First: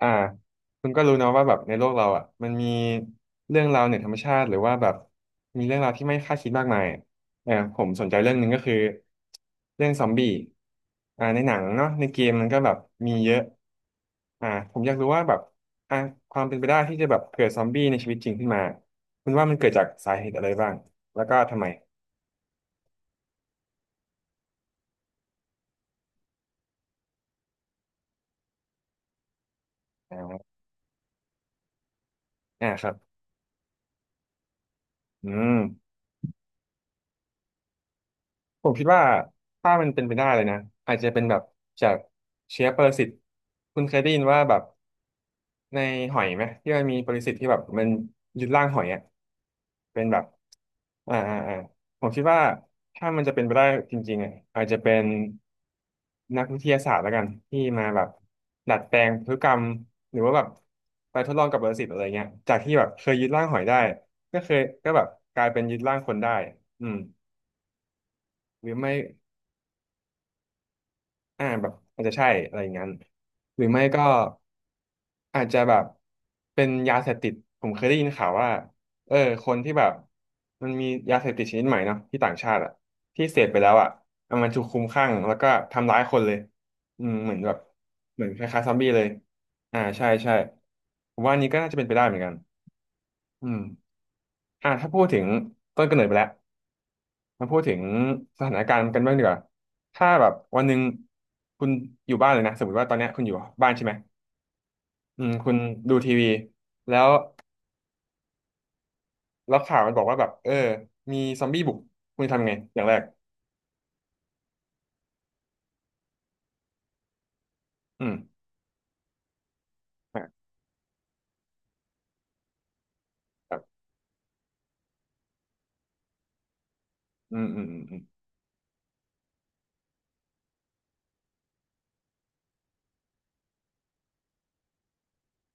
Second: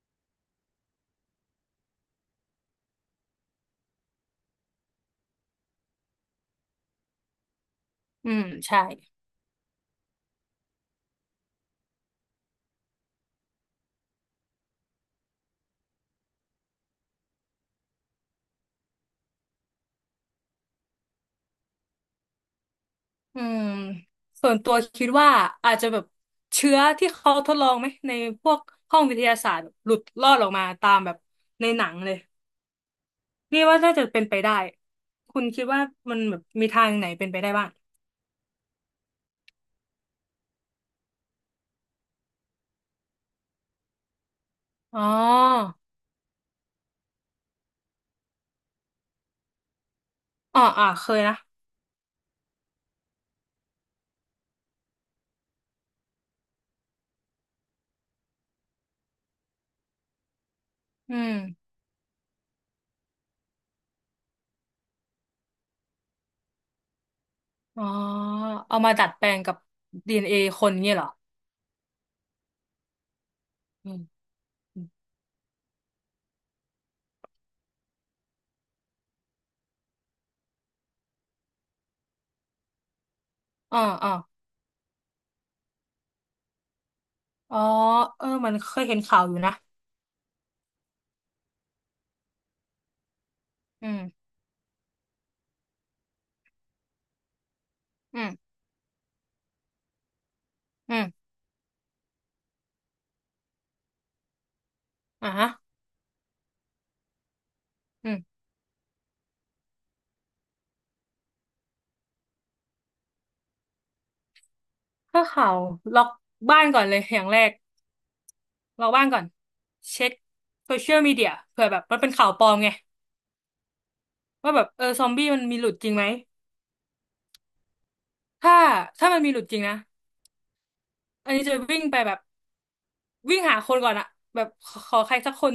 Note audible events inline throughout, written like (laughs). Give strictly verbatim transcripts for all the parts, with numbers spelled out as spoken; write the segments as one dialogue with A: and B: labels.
A: อ่าคุณก็รู้เนาะว่าแบบในโลกเราอ่ะมันมีเรื่องราวเหนือธรรมชาติหรือว่าแบบมีเรื่องราวที่ไม่คาดคิดมากมายเออผมสนใจ
B: อื
A: เรื่องห
B: ม
A: นึงก็คือ
B: ใช่
A: เรื่องซอมบี้อ่าในหนังเนาะในเกมมันก็แบบมีเยอะอ่าผมอยากรู้ว่าแบบอ่าความเป็นไปได้ที่จะแบบเกิดซอมบี้ในชีวิตจริงขึ้นมาคุณว่ามันเกิดจากสาเหตุอะไรบ้างแล้วก็ทำไม
B: อืมส่วนตัวคิดว่าอาจจะแบบเชื้อที่เขาทดลองไหมในพวกห้องวิทยาศาสตร์แบบหลุดรอดออ
A: อ่า
B: กมาตามแบบในหนังเลย
A: อ่าครับ
B: นี่ว่าน่าจะเป็นไปได้
A: อื
B: คุณ
A: ม
B: คิดว่ามันแบบมีทางไหนเป็นไปได้บ้าง
A: ผมคิดว่าถ้ามันเป็นไปได้เลยนะอาจจะเป็นแบบจากเชื้อปรสิตคุณเคยได้ยินว่าแบบ
B: อ๋อ
A: ในหอยไหมที่มันมีปรสิตที่แบบมันยึดร่างหอยอ่ะเป็นแบบ
B: อ๋ออ่าเค
A: อ่า
B: ย
A: อ่า
B: นะ
A: อ่าผมคิดว่าถ้ามันจะเป็นไปได้จริงๆอ่ะอาจจะเป็นนักวิทยาศาสตร์แล้วกันที่มาแบบดัดแปลงพฤติกรรมหรือว่าแบบ
B: อื
A: ไปท
B: ม
A: ดลองกับปรสิตอะไรเงี้ยจากที่แบบเคยยึดร่างหอยได้ก็เคยก็แบบกลายเป็นยึดร่างคนได้อืม
B: อ๋อ
A: หรือ
B: เอา
A: ไม่
B: มาดัดแปลงกับ ดี เอ็น เอ คนเงี้ยเหรอ
A: อ่าแบบอาจจะใช่อะไรอย่างนั้นหรือไม่
B: อื
A: ก็
B: ม
A: อาจจะแบบเป็นยาเสพติดผมเคยได้ยินข่าวว่าเออคนที่แบบมันมียาเสพติดชนิดใหม่เนาะที่ต่างชาติอะที่เสพไปแล้ว
B: อ๋อ
A: อะ
B: อ๋อ
A: เอามันถูกคลุมคลั่งแล้วก็ทำร้ายคนเลยอืมเหมือนแบ
B: อ๋
A: บ
B: อ
A: เห
B: เอ
A: มือ
B: อ
A: นค
B: มัน
A: ล้ายๆ
B: เค
A: ซอม
B: ย
A: บี้
B: เห็น
A: เลย
B: ข่าวอยู่นะ
A: อ่าใช่ใช่ผมว่าอันนี้ก็น่าจะเป็นไปได้เหมือนกันอืม
B: อืม
A: อ่าถ้าพูดถึงต้นกำเนิดไปแล้ว มาพูดถึง
B: อืม
A: สถานการณ์กันบ้างดีกว่าถ้าแบบวันหนึ่ง
B: อืม
A: คุณอยู่บ้านเลยนะสมมติว่าตอนเนี้ยคุณอยู่บ้านใช่ไหมอื
B: อ่า
A: ม
B: ฮะ
A: คุณดูทีวีแล้วแล้วข่าวมันบอกว่าแบบเออมีซอมบี้บุกคุณจะทำไงอย่างแรก
B: ถ้าข่าวล็อกบ้านก่อนเลยอย่างแรก
A: อืม
B: ล็อกบ้านก่อนเช็ค
A: อ่ะ
B: โซเชียลมีเดียเผื่อแบบมันเป็นข่าวปลอมไง
A: แบบ
B: ว่าแบบเออซอมบี้มันมีหลุดจริงไหม
A: อืมอืมอืมอืม
B: ถ้าถ้ามันมีหลุดจริงนะอันนี้จะวิ่งไปแบบวิ่งหาคนก่อนอะแบบขอขอใครสักคน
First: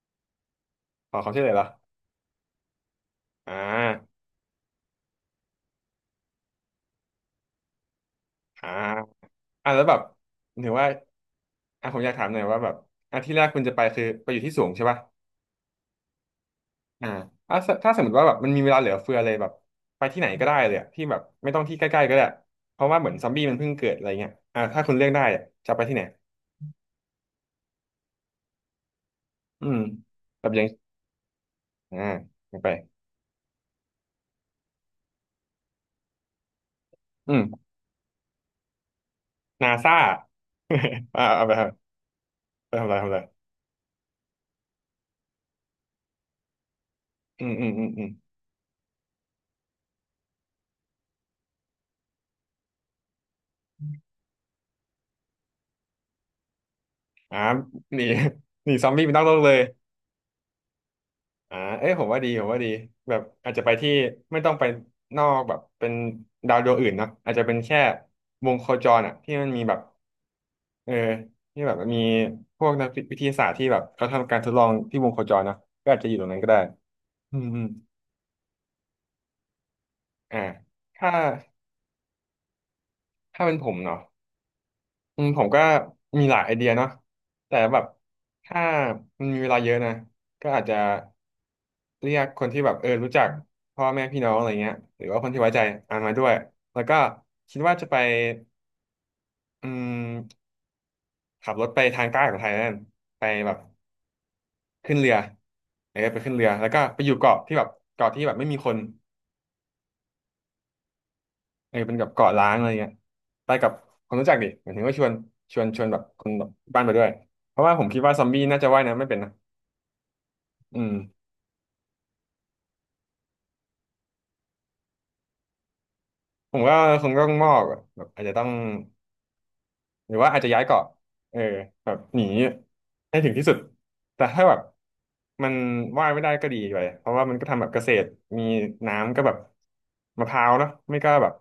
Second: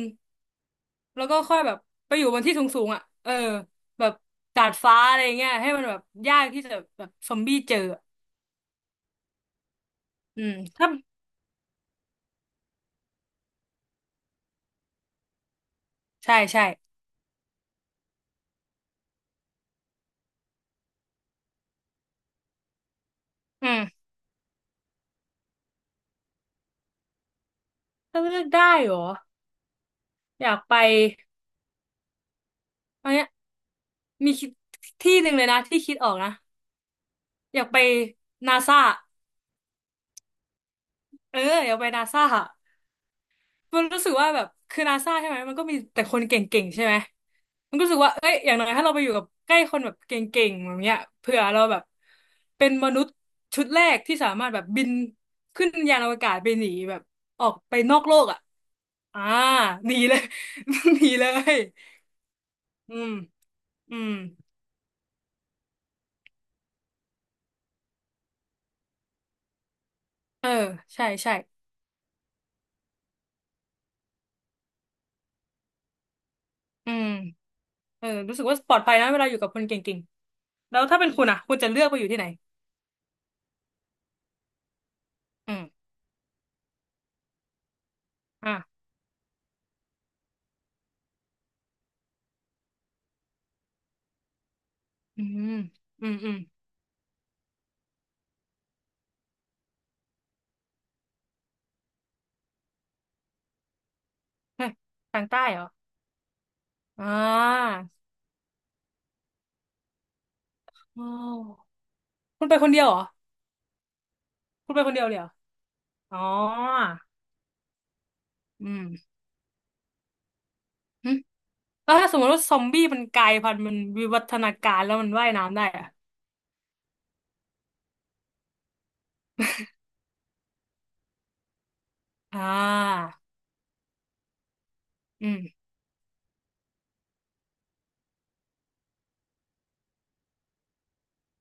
A: ขอ
B: แล้
A: ค
B: ว
A: วาม
B: ก็
A: ช่วยเหลือ
B: ค่อย
A: เหรอ
B: แบบไปอยู่บนที่สูงๆอะเออ
A: อ่
B: แบบ
A: า
B: ดาดฟ้าอะไรเงี้ยให้มันแบบยากที่จะแบบซอมบี้เจออะ
A: อ่าอ่ะแล้วแบบ
B: อืม
A: ถือว่า
B: ถ้า
A: อ่ะผมอยากถามหน่อยว่าแบบอ่ะที่แรกคุณจะไปคือไปอยู่ที่สูงใช่ป่ะ
B: ใช่ใช่
A: อ่าถ้าถ้าสมมติว่าแบบมันมีเวลาเหลือเฟือเลยแบบไปที่ไหนก็ได้เลยอะที่แบบไม่ต้องที่ใกล้ๆก็ได้เพราะว่าเหมือนซอมบี้มันเพิ่
B: อื
A: งเกิดอะ
B: ม
A: ไรเงี้ยอ่าถ้าคุณเลือกได้อะจะไปที่ไหน
B: ถ้าเลือกได้เหรอ
A: อืมแบ
B: อ
A: บ
B: ยาก
A: ยัง
B: ไป
A: อ่าไม่ไป
B: อันเนี้ยมีคิดที่หนึ่งเลยนะที่คิดออกนะ
A: อื
B: อยา
A: ม
B: กไปนาซา
A: นาซา (laughs) อ่า
B: เออ
A: เอาไปทำ
B: อยาก
A: ไ
B: ไปนาซา
A: ปทำอะไรทำอะไร
B: มันรู้สึกว่าแบบคือนาซาใช่ไหมมันก็มีแต่คนเก่งๆใช่ไหม
A: อืมอืม
B: มันก็
A: อืม
B: รู้สึ
A: อื
B: ก
A: ม
B: ว่าเอ้ยอย่างน้อยถ้าเราไปอยู่กับใกล้คนแบบเก่งๆแบบเนี้ยเผื่อเราแบบเป็นมนุษย์ชุดแรกที่สามารถแบบบินขึ้นยานอวกาศไปหนีแบบ
A: อ่า
B: ออกไปน
A: ห
B: อ
A: นี
B: กโลกอ่ะ
A: ห (laughs) นีซอมบี้ไปน
B: อ่า
A: อกโลกเลย
B: หนีเลย (laughs) หนีเล
A: อ่า
B: ย
A: เอ้ยผมว่าดีผมว่าดี
B: อืม
A: แบบอาจจะไปที่
B: อืม
A: ไม่ต้องไปนอกแบบเป็นดาวดวงอื่นเนาะอาจจะเป็นแค่วงโคจรอ่ะที่มันมีแบบ
B: เออ
A: เออ
B: ใช่ใช่
A: ที่แบบมีพวกนักวิทยาศาสตร์ที่แบบเขาทำการทดลองที่วงโคจรเนาะก็อาจจะอยู่ตรงนั้นก็ได้
B: อืม
A: อืมอืม
B: เออรู้สึกว่าปลอดภัยนะเวลาอยู่กับคนเก่ง
A: อ่า
B: ๆแล้วถ้าเป็
A: ถ้า
B: นคุณอ่ะคุณจะเลือกไปอยู่ที่ไหน
A: ถ้าเป็นผมเนาะ อืมผม
B: อื
A: ก็
B: ม
A: มีหลายไอเดียเนาะแต่แบบ
B: อ่ะ
A: ถ้ามันมีเวลาเยอะนะก็อาจจะเรียกคนที่แบบเออรู้จักพ่อแม่พี่น้องอะไรเงี้ยหรือว่า
B: อื
A: คนที่ไว้
B: ม
A: ใจอ่าน
B: อื
A: มา
B: ม
A: ด้ว
B: อื
A: ย
B: ม
A: แล้วก็คิดว่าจะไปอืมขับรถไปทางใต้ของไทยนั่นไปแบบ
B: ฮะ
A: ขึ้นเรือ
B: ทางใต้เหรอ
A: เออไปขึ้นเรือแล้วก็ไป
B: อ่
A: อยู่เกาะที่แบบ
B: า
A: เกาะที่แบบไม่มีคน
B: โอ้
A: เออเป็นกับเกาะ
B: คุ
A: ล้า
B: ณไป
A: งอะ
B: ค
A: ไร
B: นเดียว
A: เงี้ย
B: เหรอ
A: ไปกับคนรู้จักดิหมา
B: คุ
A: ย
B: ณไป
A: ถึง
B: คน
A: ว่าช
B: เดีย
A: ว
B: ว
A: น
B: เลยเหรอ
A: ชวนชวนแบบ
B: อ๋อ
A: คนแบบบ้านไปด้วยเพราะว่าผมคิดว่าซอมบี้น่าจะ
B: อื
A: ว่า
B: ม
A: ยน้ำไม่เป็นนะอืม
B: หึแล้วถ้าสมมติว่าซอมบี้มันกลายพันธุ์มันวิวัฒนาการแล้วมันว่ายน้ำได้อะ
A: ผมว่าคงต้องมอกอะแบบอาจจะต้องหรือว่าอาจจะย้ายเกาะเออแบบหนี
B: อ่า
A: ให้ถึงที่สุดแต่ถ้าแบบ
B: อื
A: มัน
B: ม
A: ว่ายไม่ได้ก็ดีไปเพราะว่ามันก็ทำแบบเกษตรมีน้ำก็แบบมะพร้าวเนาะไม่ก็แบบ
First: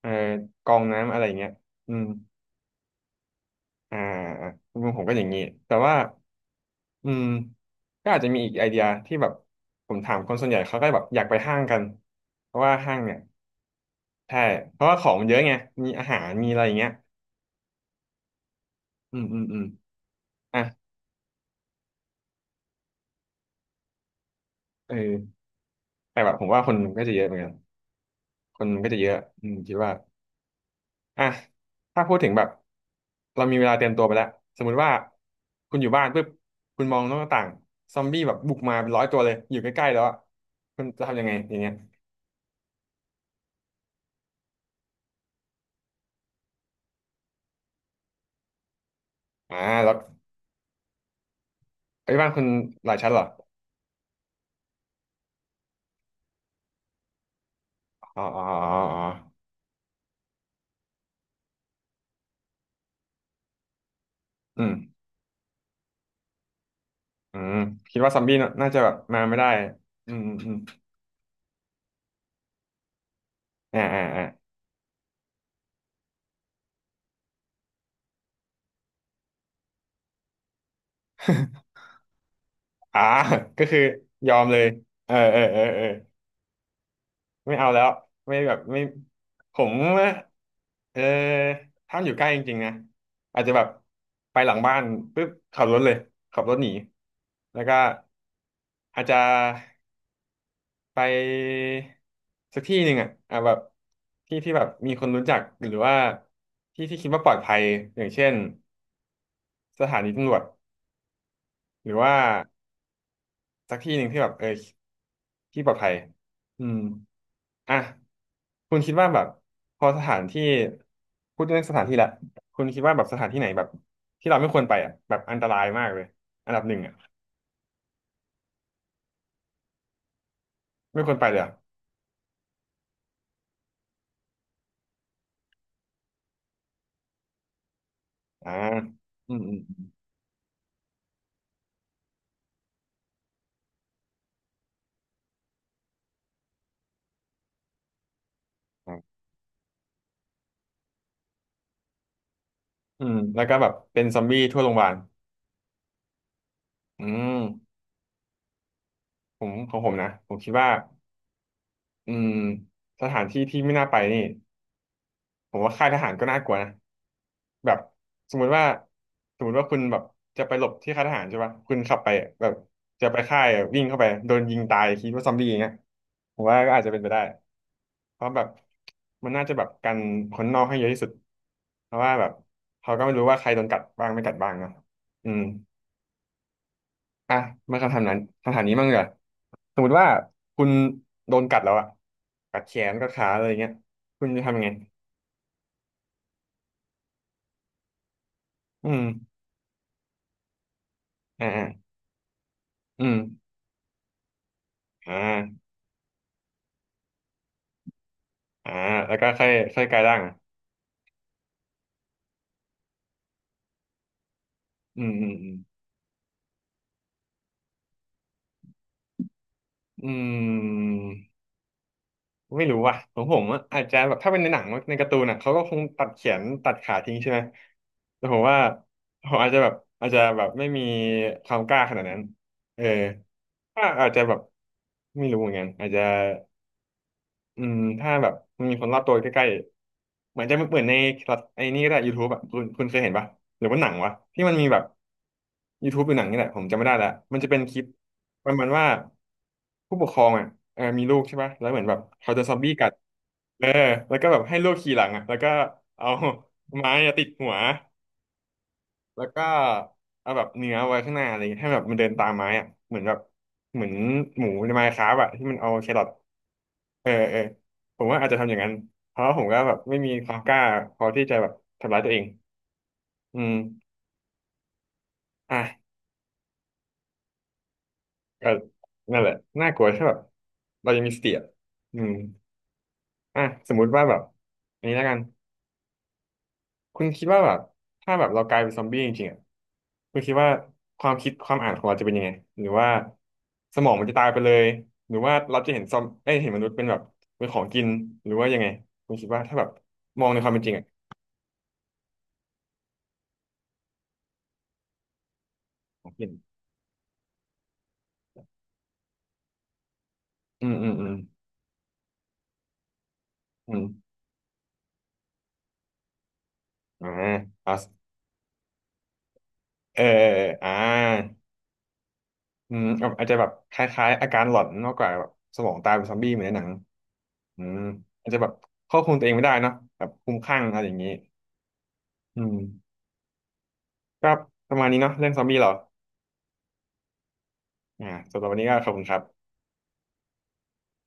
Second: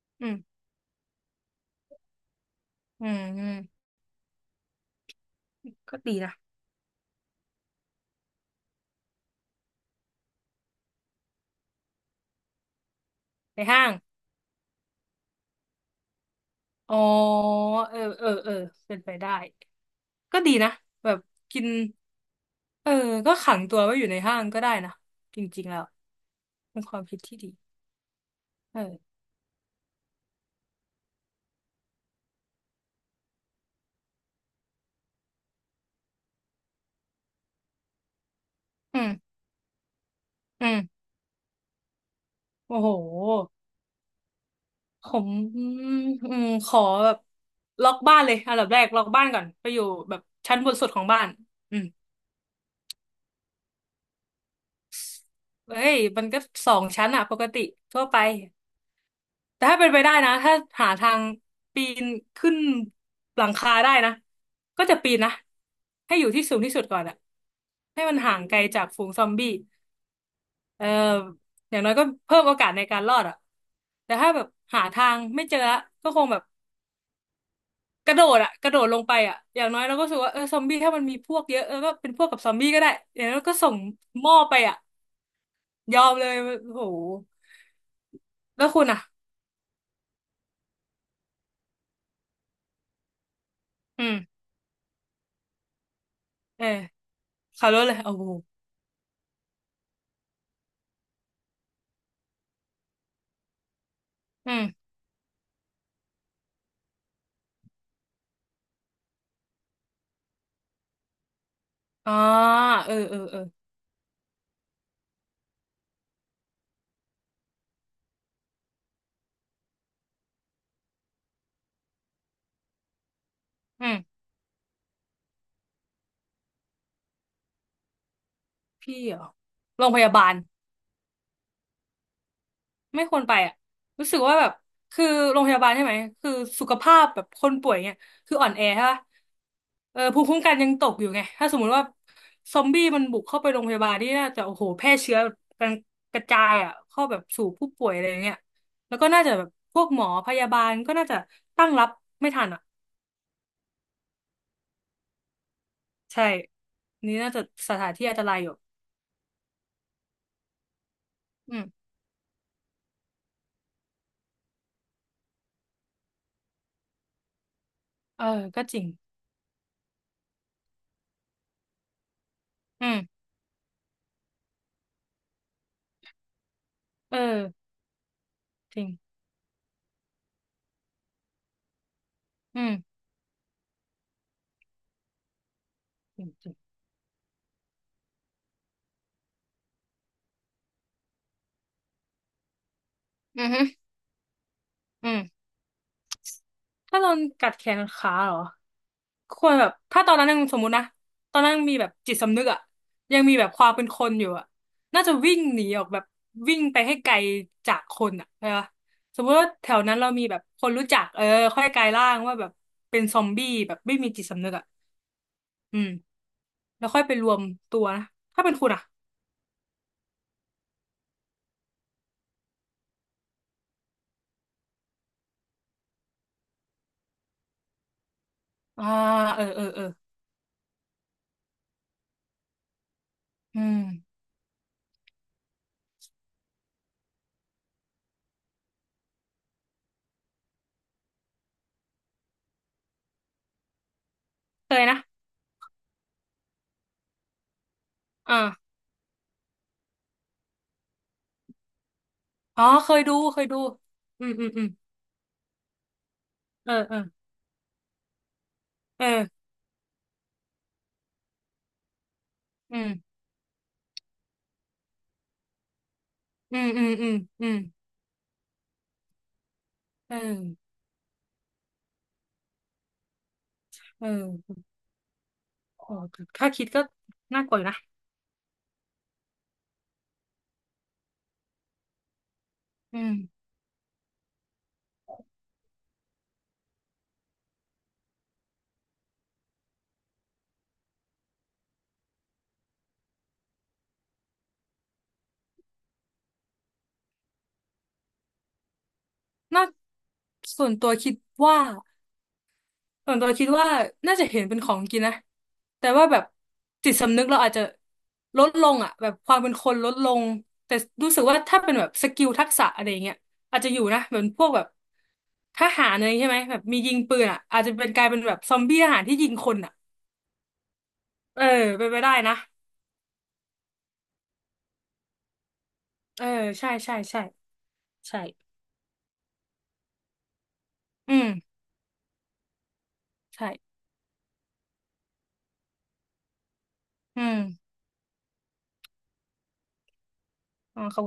A: เออ
B: อืม
A: กองน้ำอะไรอย่างเงี้ยอืม
B: อืมอืม
A: อ่ามุมผมก็อย่างนี้แต่ว่า
B: ก็ดีนะ
A: อืมก็อาจจะมีอีกไอเดียที่แบบผมถามคนส่วนใหญ่เขาก็แบบอยากไปห้างกันเพราะว่าห้างเนี่ย
B: ไปห้าง
A: ใช่เพราะว่าของมันเยอะไงมีอาหารมีอะไรอย่างเงี้ย
B: อ๋อเออเออเออเป็นไป
A: อืม
B: ได้
A: อืมอืม
B: ก็ดี
A: อ่ะ
B: นะแบบกินเออก็ขังตัวไว้อยู่ในห้างก็ได้
A: เอ
B: นะ
A: อ
B: จริงๆแล้ว
A: แต่แบบผมว่าคน
B: เป็น
A: มัน
B: ควา
A: ก็
B: ม
A: จะ
B: คิด
A: เยอะเหมื
B: ที่
A: อน
B: ดี
A: กันคน
B: เอ
A: มันก็จะเย
B: อ
A: อะอืมคิดว่าอ่ะถ้าพูดถึงแบบเรามีเวลาเตรียมตัวไปแล้วสมมุติว่าคุณอยู่บ้านปุ๊บคุณมองนอกหน้าต่างซอมบี้แบบบุกมาเป็น
B: อื
A: ร้อย
B: ม
A: ตัวเลยอยู่ใกล้ๆแล้วอะ
B: อื
A: คุณจะ
B: ม
A: ทำยังไงอย่างเงี้ย
B: โอ้โหผมอืมอืมขอแบบล็อกบ้านเลยอันดับแรกล็อกบ้านก่อน
A: อ่า
B: ไปอยู่
A: แล้ว
B: แบบชั้นบนสุดของบ้านอืม
A: ไอ้ยบ้านคุณหลายชั้นเหรอ
B: เฮ้ยมันก็สองชั้นอะปกติทั่วไป
A: อ๋ออ๋ออ๋ออ๋อ
B: แต่ถ้าเป็นไปได้นะถ้าหาทางปีนขึ้นหลังคาได้นะ
A: อืม
B: ก็จะปีนนะให้อยู่ที่สูงที่สุดก่อนอะ
A: อืมคิด
B: ให้
A: ว่า
B: มั
A: ซ
B: น
A: อมบี้
B: ห่าง
A: น่า
B: ไกล
A: น่าจะ
B: จาก
A: แบบ
B: ฝูง
A: มา
B: ซอม
A: ไม่ได้
B: บี้
A: อืมอืมอม
B: เอ่ออย่างน้อยก็เพิ่มโอกาสในการรอดอะ
A: อ่าอ่า
B: แต่
A: อ่า
B: ถ้าแบบหาทางไม่เจอละก็คงแบบ กระโดดอะกระโดดลงไปอะอย่างน้อยเราก็รู้สึกว่าเออซอมบี้ถ้ามันมีพวกเยอะเอ
A: (laughs)
B: อก็เป็นพวกกับซอมบี้ก็ได้
A: อ่า
B: อย่างน้อยก็
A: ก็
B: ส่ง
A: คือ
B: ห
A: ย
B: ม้
A: อ
B: อ
A: ม
B: ไป
A: เลย
B: อะ
A: เออเออเออเออ
B: ยอมเลยโอ้โห
A: ไม่เอาแล้วไม่แบบ
B: แล้ว
A: ไม่
B: คุณอะ
A: ผมเออถ้ามันอยู่ใกล้จริงๆนะอาจจะแบบ
B: อืม
A: ไปหลังบ้านปุ๊บขับรถเลยขับรถ
B: เอ
A: ห
B: อ
A: นีแล้ว
B: ขับ
A: ก็
B: รถเลยโอ้โห
A: อาจจะไปสักที่หนึ่งอ่ะอ่ะแบบที่ที่
B: อื
A: แบบ
B: ม
A: มีคนรู้จักหรือว่าที่ที่คิดว่าปลอดภัยอย่างเช่นสถานีตำรวจหรือ
B: อ๋อ
A: ว่า
B: เออเออเออ
A: สักที่หนึ่งที่แบบเออที่ปลอดภัยอืมอ่ะ คุณคิดว่าแบบพอสถานที่พูดเรื่องสถานที่ละคุณคิดว่าแบบสถานที่ไหนแบบ
B: อืม
A: ที่เราไม่ควรไปอ่ะแบบอันตรายมากเลยอันดับหนึ่งอ่ะ
B: พี่เหรอโรงพยาบาล
A: ไม่ควรไปเลยอ่ะ
B: ไม่ควรไปอ่ะรู้สึกว่าแบบคือโรงพยาบาลใช่ไหมคือสุขภาพแบบคนป่วยเนี่ยคืออ่อ
A: อ่า
B: นแอใช่ปะ
A: อืมอืม
B: เออภูมิคุ้มกันยังตกอยู่ไงถ้าสมมุติว่าซอมบี้มันบุกเข้าไปโรงพยาบาลนี่น่าจะโอ้โหแพร่เชื้อกันกระจายอ่ะเข้าแบบสู่ผู้ป่วยอะไรอย่างเงี้ย
A: อื
B: แล้ว
A: ม
B: ก็น่าจะแบบพวกหมอพยาบาลก็น่าจะตั้งรับไม่ทันอ่ะ
A: อืมแล้วก็แบบเป็นซอมบี้ทั่วโรงพยาบาล
B: ใช่
A: อื
B: นี่น่า
A: ม
B: จะสถานที่อันตรายอยู่
A: ผมของผมนะผมคิดว่า
B: อืม
A: อืมสถานที่ที่ไม่น่าไปนี่ ผมว่าค่ายทหารก็น่ากลัวนะแบบ
B: เออ
A: สมมุติ
B: ก็
A: ว่า
B: จริง
A: สมมุติว่าคุณแบบจะไปหลบที่ค่ายทหารใช่ปะคุณขับไปแบบ
B: อืม
A: จะไปค่ายวิ่งเข้าไปโดนยิงตายคิดว่าซอมบี้อย่างเงี้ยผมว่าก็อาจจะเป็นไป
B: เอ
A: ได้
B: อ
A: เพราะแบบ
B: จริง
A: มันน่าจะแบบกันคนนอกให้เยอะที่สุดเพราะว่าแบบ
B: อืม
A: เขาก็ไม่รู้ว่าใครโดนกัดบ้างไม่กัดบ้างเนอะอืม
B: จริงจริง
A: อ่ะมาคำถามนั้นคำถามนี้มั่งเหรอสมมติว่าคุณโดนกัดแล้วอะกัดแขนกัดขาอะ
B: อื
A: ไร
B: อ
A: อย่าง
B: ฮึ
A: เงี้ยคุณจะทำยังไง
B: อืม ถ้าโดนกัดแขนขาเหรอ
A: อืม
B: ควรแบบถ้าตอนนั้นยังสมมุตินะตอน
A: อ่า
B: นั้นยั
A: อ่า
B: งมีแบบจิตสำนึกอะ
A: อืม
B: ยังมีแบบความเป็นคนอยู่อะน่าจะ
A: อ่า
B: วิ่งหนีออกแบบวิ่งไปให้ไกลจากคนอะใช่ปะ
A: อ่าแล้ว
B: สม
A: ก็
B: มติ
A: ค่อ
B: ว่า
A: ย
B: แถว
A: ค่อย
B: นั้
A: กา
B: น
A: ย
B: เรา
A: ร่าง
B: มี
A: อ
B: แบบคนรู้จักเออค่อยกลายร่างว่าแบบเป็นซอมบี้แบบไม่มีจิตสำนึกอะ
A: ืมอืมอืม
B: อืมแล้วค่อยไปรวมตัวนะถ้าเป็นคุณอะ
A: อืมไม่รู้ว่ะของผมอะอาจจะแบบถ้าเป็นในหนังในการ์ตูนอ่ะเขาก็คงตัดแขนตัดขาทิ้งใช่ไหมแต่ผมว่า
B: อ่า
A: ผม
B: เออ
A: อาจจะ
B: เออ
A: แบบ
B: เออ
A: อาจจะแบบไม่มีความกล้าขนาดนั้นเออ
B: อืม
A: ก็อาจจะแบบไม่รู้เหมือนกันอาจจะ อืมถ้าแบบมันมีคนรอบตัวใกล้ๆเหมือนจะเหมือนในไอ้นี่ก็ได้ YouTube อ่ะคุณคุณเคยเห็นปะหรือว่าหนังวะที่มันมี
B: เค
A: แบบ
B: ยนะ
A: YouTube หรือหนังนี่แหละผมจำไม่ได้ละมันจะเป็นคลิป
B: อ่า
A: ประมาณว่าผู้ปกครองอ่ะเออมีลูกใช่ปะแล้วเหมือนแบบเขาโดนซอม
B: อ๋อ
A: บี้กั
B: เค
A: ด
B: ยดู เคยดู
A: เออแล้ว
B: อื
A: ก็
B: ม
A: แบบ
B: อืม
A: ให้
B: อืม
A: ลูกขี่หลังอ่ะแล้วก็เอา
B: เออ
A: (laughs) ไม้
B: เออ
A: อะติดหัว
B: เอ
A: แล้วก็
B: อ
A: เอาแบบเนื้อไว้ข้างหน้าอะไรอย่างเงี้ยให้แบบมันเดินตามไม้อ่ะ
B: อืม
A: เหมือนแบบเหมือนหมูในไมน์คราฟต์อะที่มันเอาแครอท
B: อืมอืม
A: เอ
B: อื
A: อ
B: ม
A: เออ
B: อืม
A: ผมว่าอาจจะทำอย่างนั้นเพราะว่าผมก็แบบไม่มี
B: เออ
A: ความกล้าพอที่จะแบบทำร้ายตัวเองอืม
B: เออ
A: อ่ะ
B: โอ้ถ้าคิดก็น่ากลัวอยู่นะ
A: ก็นั่นแหละน่ากลัวใช่แบบเรายังมีสติอ่ะอืม
B: อืม
A: อ่ะสมมุติว่าแบบอันนี้แล้วกันคุณคิดว่าแบบถ้าแบบเรากลายเป็นซอมบี้จริงๆอ่ะคุณคิดว่าความคิดความอ่านของเราจะเป็นยังไงหรือว่าสมองมันจะตายไปเลยหรือว่าเราจะเห็นซอมเอ้ยเห็นมนุษย์เป็นแบบเป็นของกินหรือว่ายังไงคุณคิดว่าถ้าแบ
B: น่า
A: บมองในความเป็น
B: ส่
A: จ
B: ว
A: ริ
B: น
A: งอ่ะ
B: ตัวคิดว่าส่วนตัวคิดว่าน่าจะเห็นเป็นของกินนะแต่
A: ข
B: ว่า
A: อง
B: แบบ
A: กิน
B: จิตสำนึกเราอาจจะลดลงอ่ะแบบความเป็นคนลดลง
A: อืม
B: แต่
A: อืมอื
B: รู้
A: ม
B: สึกว่าถ้าเป็นแบบสกิลทักษะอะไรอย่างเงี้ยอาจจะ
A: อื
B: อยู่
A: ม
B: นะเหมือนพวกแบบทหารอะไรใช่ไหมแบบมียิง
A: อ่า
B: ปืนอ่ะอาจจะ
A: อ่า
B: เป็นกลายเป็นแบบซอมบี้ทหารที่ยิงคนอ่ะ
A: เอออ่า
B: เออเป็นไปได้นะ
A: อืมอาจจะแบบคล้ายๆอาการหลอนมากกว่าแบบสมองตายเป็นซอม
B: เออ
A: บี้เหมือนในหนัง
B: ใช่ใช่ใช่
A: อืม
B: ใช่
A: อาจจะแบบควบคุมตัวเองไม่ได้เนาะแบบคลุ้มคลั่งอะไรอย่างนี้
B: อืม
A: อืม
B: ใช่
A: ก็ประมาณนี้เนาะเรื่องซอมบี้เหรอ
B: อืม
A: อ่าสำหรับวันนี้ก็ขอบคุณครับ
B: อ๋อเขา